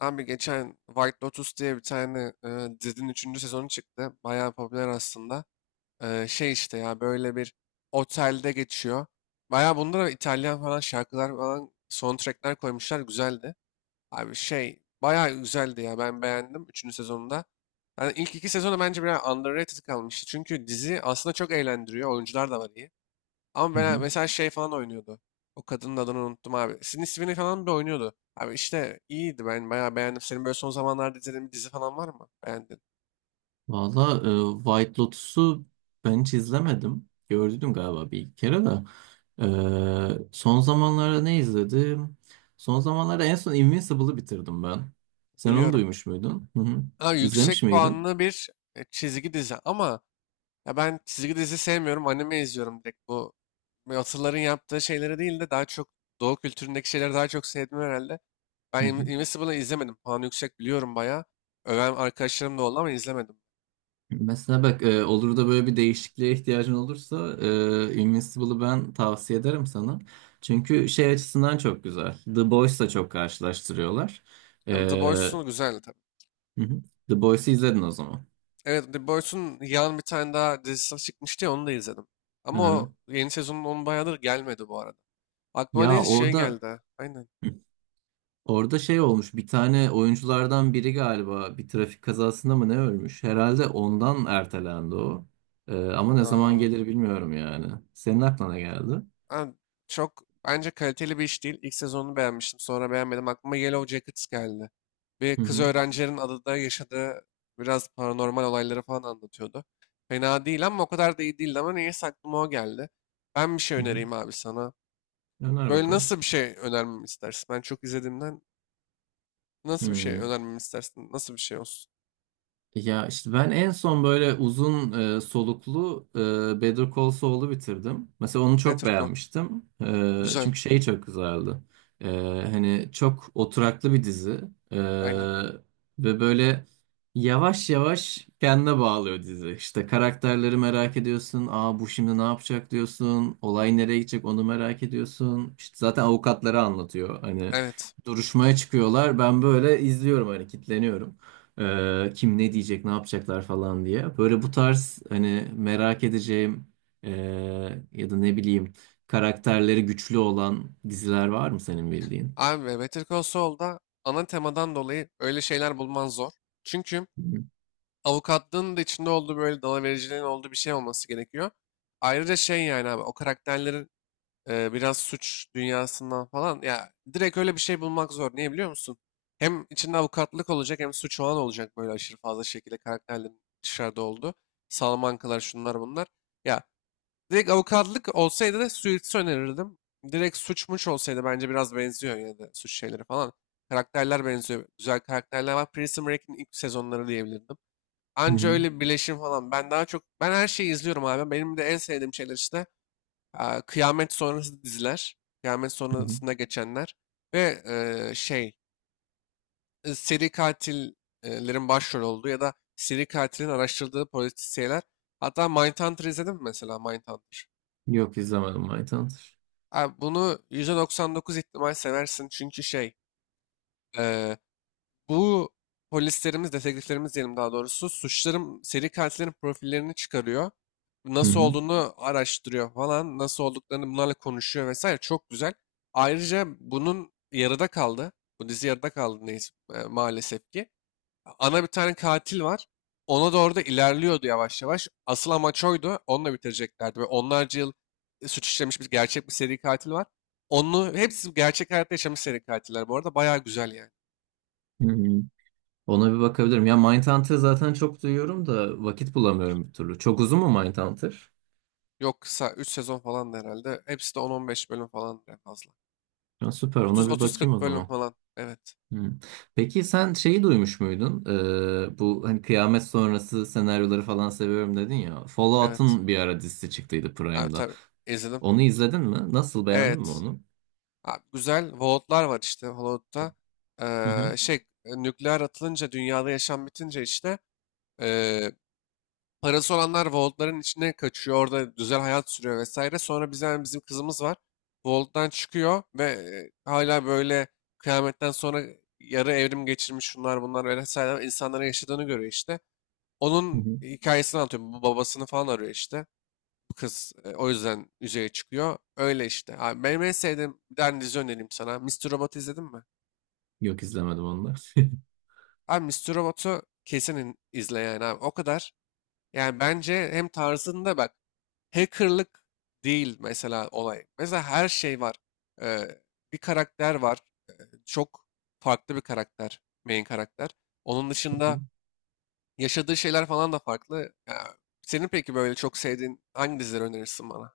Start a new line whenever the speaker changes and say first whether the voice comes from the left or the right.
left: Abi geçen White Lotus diye bir tane dizinin 3. sezonu çıktı. Bayağı popüler aslında. Şey işte ya böyle bir otelde geçiyor. Bayağı bunda da İtalyan falan şarkılar falan soundtrackler koymuşlar. Güzeldi. Abi şey bayağı güzeldi ya ben beğendim üçüncü sezonunda. Yani ilk iki sezonu bence biraz underrated kalmıştı. Çünkü dizi aslında çok eğlendiriyor. Oyuncular da var iyi. Ama
right: Hı
left: ben
right: hı.
left: mesela şey falan oynuyordu. O kadının adını unuttum abi. Sydney Sweeney falan bile oynuyordu. Abi işte iyiydi ben bayağı beğendim. Senin böyle son zamanlarda izlediğin bir dizi falan var mı? Beğendin.
right: Valla White Lotus'u ben hiç izlemedim. Gördüm galiba bir iki kere de. Son zamanlarda ne izledim? Son zamanlarda en son Invincible'ı bitirdim ben. Sen onu
left: Biliyorum.
right: duymuş muydun? Hı hı.
left: Abi
right: İzlemiş
left: yüksek
right: miydin?
left: puanlı bir çizgi dizi ama ya ben çizgi dizi sevmiyorum. Anime izliyorum direkt bu. Yatırların yaptığı şeyleri değil de daha çok Doğu kültüründeki şeyleri daha çok sevdim herhalde. Ben
right: Hı hı.
left: Invincible'ı izlemedim. Puanı yüksek biliyorum bayağı. Öven arkadaşlarım da oldu ama izlemedim.
right: Mesela bak, olur da böyle bir değişikliğe ihtiyacın olursa Invincible'ı ben tavsiye ederim sana. Çünkü şey açısından çok güzel. The Boys'la çok karşılaştırıyorlar. E,
left: Yani The
right: hı
left: Boys'un güzeldi tabii.
right: hı. The Boys'u izledin o zaman.
left: Evet, The Boys'un yan bir tane daha dizisi çıkmıştı ya onu da izledim.
right: Hı
left: Ama
right: hı.
left: o yeni sezonun onun bayağıdır gelmedi bu arada. Aklıma
right: Ya
left: ne şey
right: orada
left: geldi. Aynen.
right: Hı. orada şey olmuş, bir tane oyunculardan biri galiba bir trafik kazasında mı ne ölmüş? Herhalde ondan ertelendi o. Ama ne zaman
left: Aa,
right: gelir bilmiyorum yani. Senin aklına geldi.
left: ha, çok bence kaliteli bir iş değil. İlk sezonunu beğenmiştim. Sonra beğenmedim. Aklıma Yellow Jackets geldi. Bir
right: Hı
left: kız
right: hı.
left: öğrencilerin adada yaşadığı biraz paranormal olayları falan anlatıyordu. Fena değil ama o kadar da iyi değildi ama neyse aklıma o geldi. Ben bir şey
right: Hı hı.
left: önereyim abi sana.
right: Öner
left: Böyle
right: bakalım.
left: nasıl bir şey önermemi istersin? Ben çok izlediğimden nasıl bir şey
right: Hı.
left: önermemi istersin? Nasıl bir şey olsun?
right: Ya işte ben en son böyle uzun soluklu Better Call Saul'u bitirdim. Mesela onu çok
left: Better Call.
right: beğenmiştim.
left: Güzel.
right: Çünkü şey çok güzeldi. E, hani çok oturaklı bir dizi. E,
left: Aynen.
right: ve böyle yavaş yavaş kendine bağlıyor dizi. İşte karakterleri merak ediyorsun. Aa, bu şimdi ne yapacak diyorsun. Olay nereye gidecek onu merak ediyorsun. İşte zaten avukatları anlatıyor. Hani
left: Evet.
right: duruşmaya çıkıyorlar. Ben böyle izliyorum hani kitleniyorum. Kim ne diyecek, ne yapacaklar falan diye. Böyle bu tarz hani merak edeceğim, ee, ya da ne bileyim karakterleri güçlü olan diziler var mı senin bildiğin?
left: Abi Better Call Saul'da ana temadan dolayı öyle şeyler bulman zor. Çünkü
right: Hı
left: avukatlığın da içinde olduğu böyle dalavericiliğin olduğu bir şey olması gerekiyor. Ayrıca şey yani abi o karakterlerin biraz suç dünyasından falan ya direkt öyle bir şey bulmak zor. Niye biliyor musun? Hem içinde avukatlık olacak hem suç falan olacak böyle aşırı fazla şekilde karakterlerin dışarıda olduğu. Salamankalar şunlar bunlar. Ya direkt avukatlık olsaydı da Suits'i önerirdim. Direkt suçmuş olsaydı bence biraz benziyor yine de suç şeyleri falan. Karakterler benziyor. Güzel karakterler var. Prison Break'in ilk sezonları diyebilirdim. Anca
right: hı.
left: öyle bir birleşim falan. Ben daha çok ben her şeyi izliyorum abi. Benim de en sevdiğim şeyler işte kıyamet sonrası diziler. Kıyamet
right: Hı hı.
left: sonrasında geçenler. Ve e, şey seri katillerin başrol olduğu ya da seri katilin araştırdığı polisiyeler. Hatta Mindhunter izledim mi mesela Mindhunter?
right: Yok izlemedim Mindhunter.
left: Abi bunu %99 ihtimal seversin çünkü şey eee, bu polislerimiz, dedektiflerimiz diyelim daha doğrusu suçların, seri katillerin profillerini çıkarıyor.
right: Hı
left: Nasıl
right: hı.
left: olduğunu araştırıyor falan, nasıl olduklarını bunlarla konuşuyor vesaire çok güzel. Ayrıca bunun yarıda kaldı. Bu dizi yarıda kaldı neyse, maalesef ki ana bir tane katil var. Ona doğru da ilerliyordu yavaş yavaş. Asıl amaç oydu. Onunla bitireceklerdi. Ve onlarca yıl suç işlemiş bir gerçek bir seri katil var. Onu hepsi gerçek hayatta yaşamış seri katiller bu arada. Bayağı güzel yani.
right: Hı hı. Ona bir bakabilirim. Ya Mindhunter zaten çok duyuyorum da vakit bulamıyorum bir türlü. Çok uzun mu Mindhunter?
left: Yok kısa 3 sezon falan da herhalde. Hepsi de 10 15 bölüm falan en fazla.
right: Ya süper, ona bir bakayım o
left: Otuz-otuz-kırk bölüm
right: zaman.
left: falan. Evet.
right: Hmm. Peki sen şeyi duymuş muydun? Bu hani kıyamet sonrası senaryoları falan seviyorum dedin ya.
left: Evet.
right: Fallout'un bir ara dizisi çıktıydı
left: Abi
right: Prime'da.
left: tabii izledim.
right: Onu izledin mi? Nasıl, beğendin mi
left: Evet.
right: onu?
left: Abi, güzel Vault'lar var işte Hollywood'da.
right: Hı hı.
left: Ee, şey Nükleer atılınca dünyada yaşam bitince işte ee, parası olanlar Volt'ların içine kaçıyor. Orada güzel hayat sürüyor vesaire. Sonra biz yani bizim kızımız var. Vault'tan çıkıyor ve hala böyle kıyametten sonra yarı evrim geçirmiş şunlar bunlar vesaire insanların yaşadığını görüyor işte.
right: Hı
left: Onun
right: hı.
left: hikayesini anlatıyor. Bu babasını falan arıyor işte. Bu kız o yüzden yüzeye çıkıyor. Öyle işte. Abi, benim en sevdiğim bir tane dizi önereyim sana. Mister Robot'u izledin mi?
right: Yok izlemedim onu da. Hı
left: Abi Mister Robot'u kesin izle yani abi. O kadar. Yani bence hem tarzında bak. Hackerlık değil mesela olay. Mesela her şey var. Ee, Bir karakter var. Çok farklı bir karakter. Main karakter. Onun
right: hı.
left: dışında yaşadığı şeyler falan da farklı. Ya, senin peki böyle çok sevdiğin hangi dizileri önerirsin bana?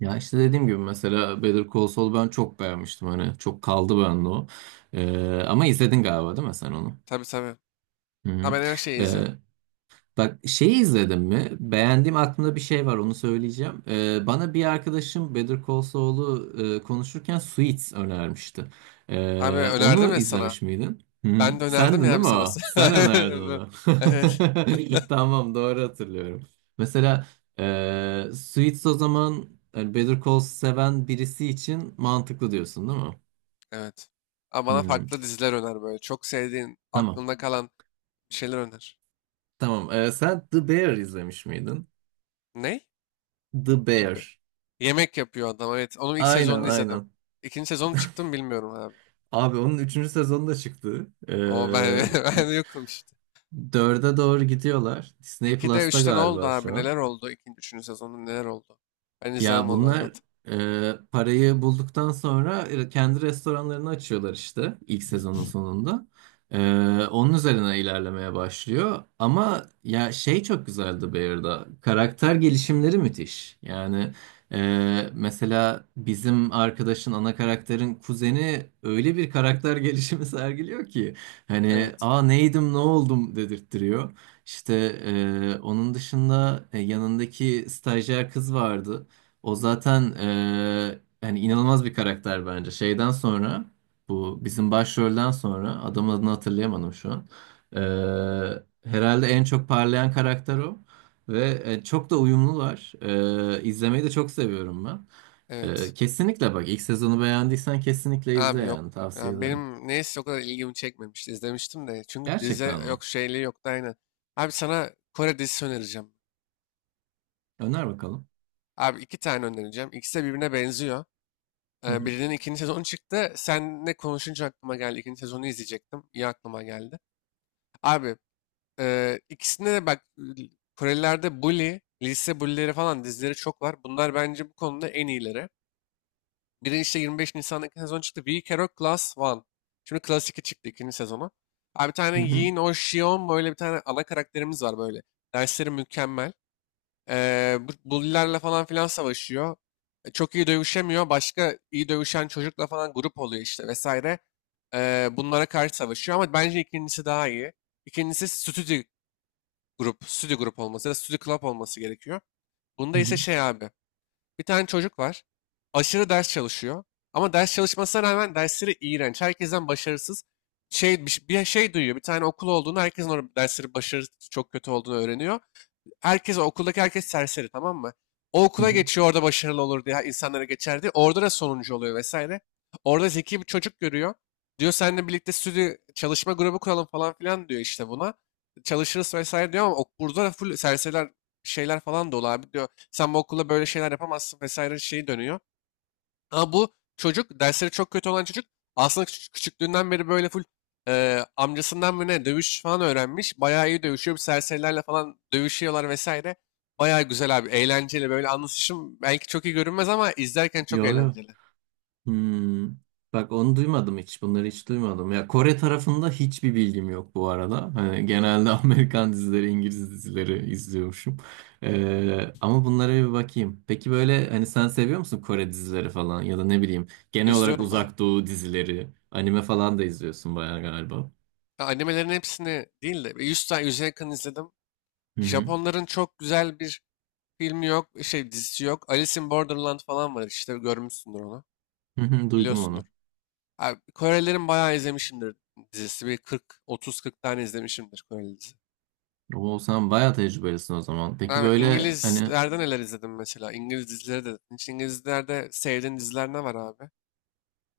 right: Ya işte dediğim gibi mesela Better Call Saul ben çok beğenmiştim, hani çok kaldı bende o. Ama izledin galiba değil mi sen onu?
left: Tabii tabii.
right: Hı
left: Ha,
right: hı.
left: ben her şeyi
right: Ee,
left: izlerim.
right: bak şeyi izledim mi? Beğendiğim aklımda bir şey var, onu söyleyeceğim. Bana bir arkadaşım Better Call Saul'u konuşurken Suits önermişti.
left: Abi önerdim
right: Onu
left: ya sana.
right: izlemiş miydin? Hı,
left: Ben de
right: sendin
left: önerdim
right: değil
left: yani
right: mi
left: sana.
right: o? Sen önerdin onu.
left: Evet.
right: Tamam, doğru hatırlıyorum. Mesela Suits o zaman, yani Better Call seven birisi için mantıklı diyorsun değil mi?
left: Evet. Ama bana
right: Hı,
left: farklı diziler öner böyle. Çok sevdiğin,
right: tamam.
left: aklında kalan bir şeyler öner.
right: Tamam. Sen The Bear izlemiş miydin?
left: Ne?
right: The Bear.
left: Tabii. Yemek yapıyor adam evet. Onun ilk
right: Aynen
left: sezonunu izledim.
right: aynen.
left: İkinci sezonu çıktı mı bilmiyorum abi.
right: Abi onun üçüncü sezonu da çıktı.
left: O ben, ben yokum işte.
right: 4'e doğru gidiyorlar. Disney
left: 2'de
right: Plus'ta
left: 3'te ne oldu
right: galiba
left: abi?
right: şu an.
left: Neler oldu? İkinci, üçüncü sezonda neler oldu? Ben
right: Ya
left: izlemem onu
right: bunlar
left: anlat.
right: parayı bulduktan sonra kendi restoranlarını açıyorlar işte ilk sezonun sonunda. E, onun üzerine ilerlemeye başlıyor. Ama ya şey çok güzeldi Bear'da. Karakter gelişimleri müthiş. Yani mesela bizim arkadaşın ana karakterin kuzeni öyle bir karakter gelişimi sergiliyor ki hani
left: Evet.
right: aa neydim ne oldum dedirttiriyor. İşte onun dışında yanındaki stajyer kız vardı. O zaten yani inanılmaz bir karakter bence. Şeyden sonra bu bizim başrolden sonra adamın adını hatırlayamadım şu an. Eee, herhalde en çok parlayan karakter o ve çok da uyumlular. İzlemeyi de çok seviyorum ben.
left: Evet.
right: Kesinlikle bak ilk sezonu beğendiysen kesinlikle izle,
left: Abi yok.
right: yani tavsiye
left: Ya
right: ederim.
left: benim neyse o kadar ilgimi çekmemişti. İzlemiştim de. Çünkü dizi
right: Gerçekten mi?
left: yok şeyliği yoktu aynen. Abi sana Kore dizisi önereceğim.
right: Öner bakalım.
left: Abi iki tane önereceğim. İkisi de birbirine benziyor.
right: Hı hı.
left: Birinin ikinci sezonu çıktı. Seninle konuşunca aklıma geldi. İkinci sezonu izleyecektim. İyi aklıma geldi. Abi ikisinde de bak Korelilerde bully, lise bully'leri falan dizileri çok var. Bunlar bence bu konuda en iyileri. Biri işte 25 Nisan'daki sezon çıktı. We Care of Class One. Şimdi Class 2 çıktı ikinci sezonu. Abi bir tane
right: Hı hı.
left: Yin Oh Shion böyle bir tane ana karakterimiz var böyle. Dersleri mükemmel. Bu bully'lerle falan filan savaşıyor. Çok iyi dövüşemiyor. Başka iyi dövüşen çocukla falan grup oluyor işte vesaire. Bunlara karşı savaşıyor ama bence ikincisi daha iyi. İkincisi stüdyo grup, stüdyo grup olması ya da stüdyo club olması gerekiyor.
right: Hı
left: Bunda ise
right: hı.
left: şey abi, bir tane çocuk var. Aşırı ders çalışıyor. Ama ders çalışmasına rağmen dersleri iğrenç. Herkesten başarısız. Şey, bir şey duyuyor. Bir tane okul olduğunu, herkesin orada dersleri başarı çok kötü olduğunu öğreniyor herkes okuldaki herkes serseri tamam mı? O
right: Hı
left: okula
right: hı.
left: geçiyor orada başarılı olur diye insanlara geçer diye. Orada da sonuncu oluyor vesaire. Orada zeki bir çocuk görüyor. Diyor seninle birlikte stüdyo çalışma grubu kuralım falan filan diyor işte buna. Çalışırız vesaire diyor ama burada da full serseriler şeyler falan dolu abi diyor. Sen bu okulda böyle şeyler yapamazsın vesaire şeyi dönüyor. Ama bu çocuk dersleri çok kötü olan çocuk aslında küçüklüğünden beri böyle full amcasından mı ne dövüş falan öğrenmiş. Bayağı iyi dövüşüyor. Bir serserilerle falan dövüşüyorlar vesaire. Bayağı güzel abi. Eğlenceli böyle anlatışım belki çok iyi görünmez ama izlerken çok
right: Yo yo.
left: eğlenceli.
right: Hmm. Bak onu duymadım hiç. Bunları hiç duymadım. Ya Kore tarafında hiçbir bilgim yok bu arada. Hani genelde Amerikan dizileri, İngiliz dizileri izliyormuşum. Ama bunlara bir bakayım. Peki böyle hani sen seviyor musun Kore dizileri falan, ya da ne bileyim genel olarak
left: İzliyorum bayağı.
right: Uzak Doğu dizileri, anime falan da izliyorsun bayağı galiba.
left: Ya animelerin hepsini değil de bir 100 tane 100'e yakın izledim.
right: Hı hı.
left: Japonların çok güzel bir filmi yok, şey dizisi yok. Alice in Borderland falan var işte görmüşsündür onu.
right: Hı hı, duydum
left: Biliyorsundur.
right: onu.
left: Abi, Korelilerin bayağı izlemişimdir dizisi. Bir 40, 30-40 tane izlemişimdir Koreli dizi.
right: O sen bayağı tecrübelisin o zaman. Peki
left: Abi,
right: böyle hani
left: İngilizlerden neler izledim mesela? İngiliz dizileri de. Hiç İngilizlerde sevdiğin diziler ne var abi?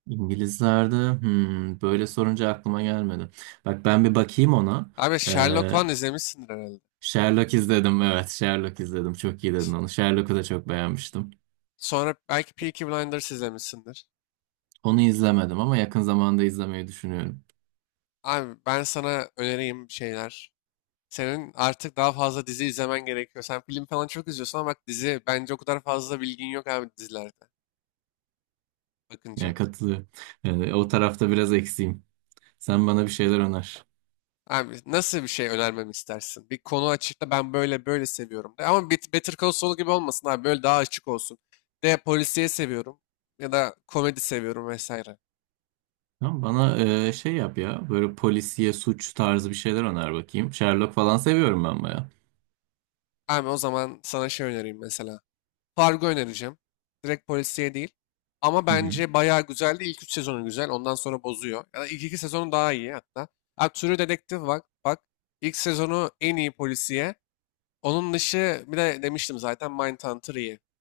right: İngilizlerde hmm, böyle sorunca aklıma gelmedi. Bak ben bir bakayım ona.
left: Abi Sherlock
right: Ee,
left: falan izlemişsindir herhalde.
right: Sherlock izledim. Evet, Sherlock izledim. Çok iyi dedin onu. Sherlock'u da çok beğenmiştim.
left: Sonra belki Peaky Blinders izlemişsindir.
right: Onu izlemedim ama yakın zamanda izlemeyi düşünüyorum.
left: Abi ben sana önereyim bir şeyler. Senin artık daha fazla dizi izlemen gerekiyor. Sen film falan çok izliyorsun ama bak dizi bence o kadar fazla bilgin yok abi dizilerde bakınca.
right: Yani katılıyorum. O tarafta biraz eksiğim. Sen bana bir şeyler öner.
left: Abi nasıl bir şey önermemi istersin? Bir konu açıkla ben böyle böyle seviyorum de. Ama Better Call Saul gibi olmasın abi. Böyle daha açık olsun. De polisiye seviyorum. Ya da komedi seviyorum vesaire.
right: Tamam, bana şey yap ya. Böyle polisiye, suç tarzı bir şeyler öner bakayım. Sherlock falan seviyorum ben baya.
left: Abi o zaman sana şey önereyim mesela. Fargo önereceğim. Direkt polisiye değil. Ama bence bayağı güzeldi. İlk 3 sezonu güzel. Ondan sonra bozuyor. Ya da ilk 2 sezonu daha iyi hatta. Abi True Detective bak. Bak. İlk sezonu en iyi polisiye. Onun dışı bir de demiştim zaten Mindhunter iyi.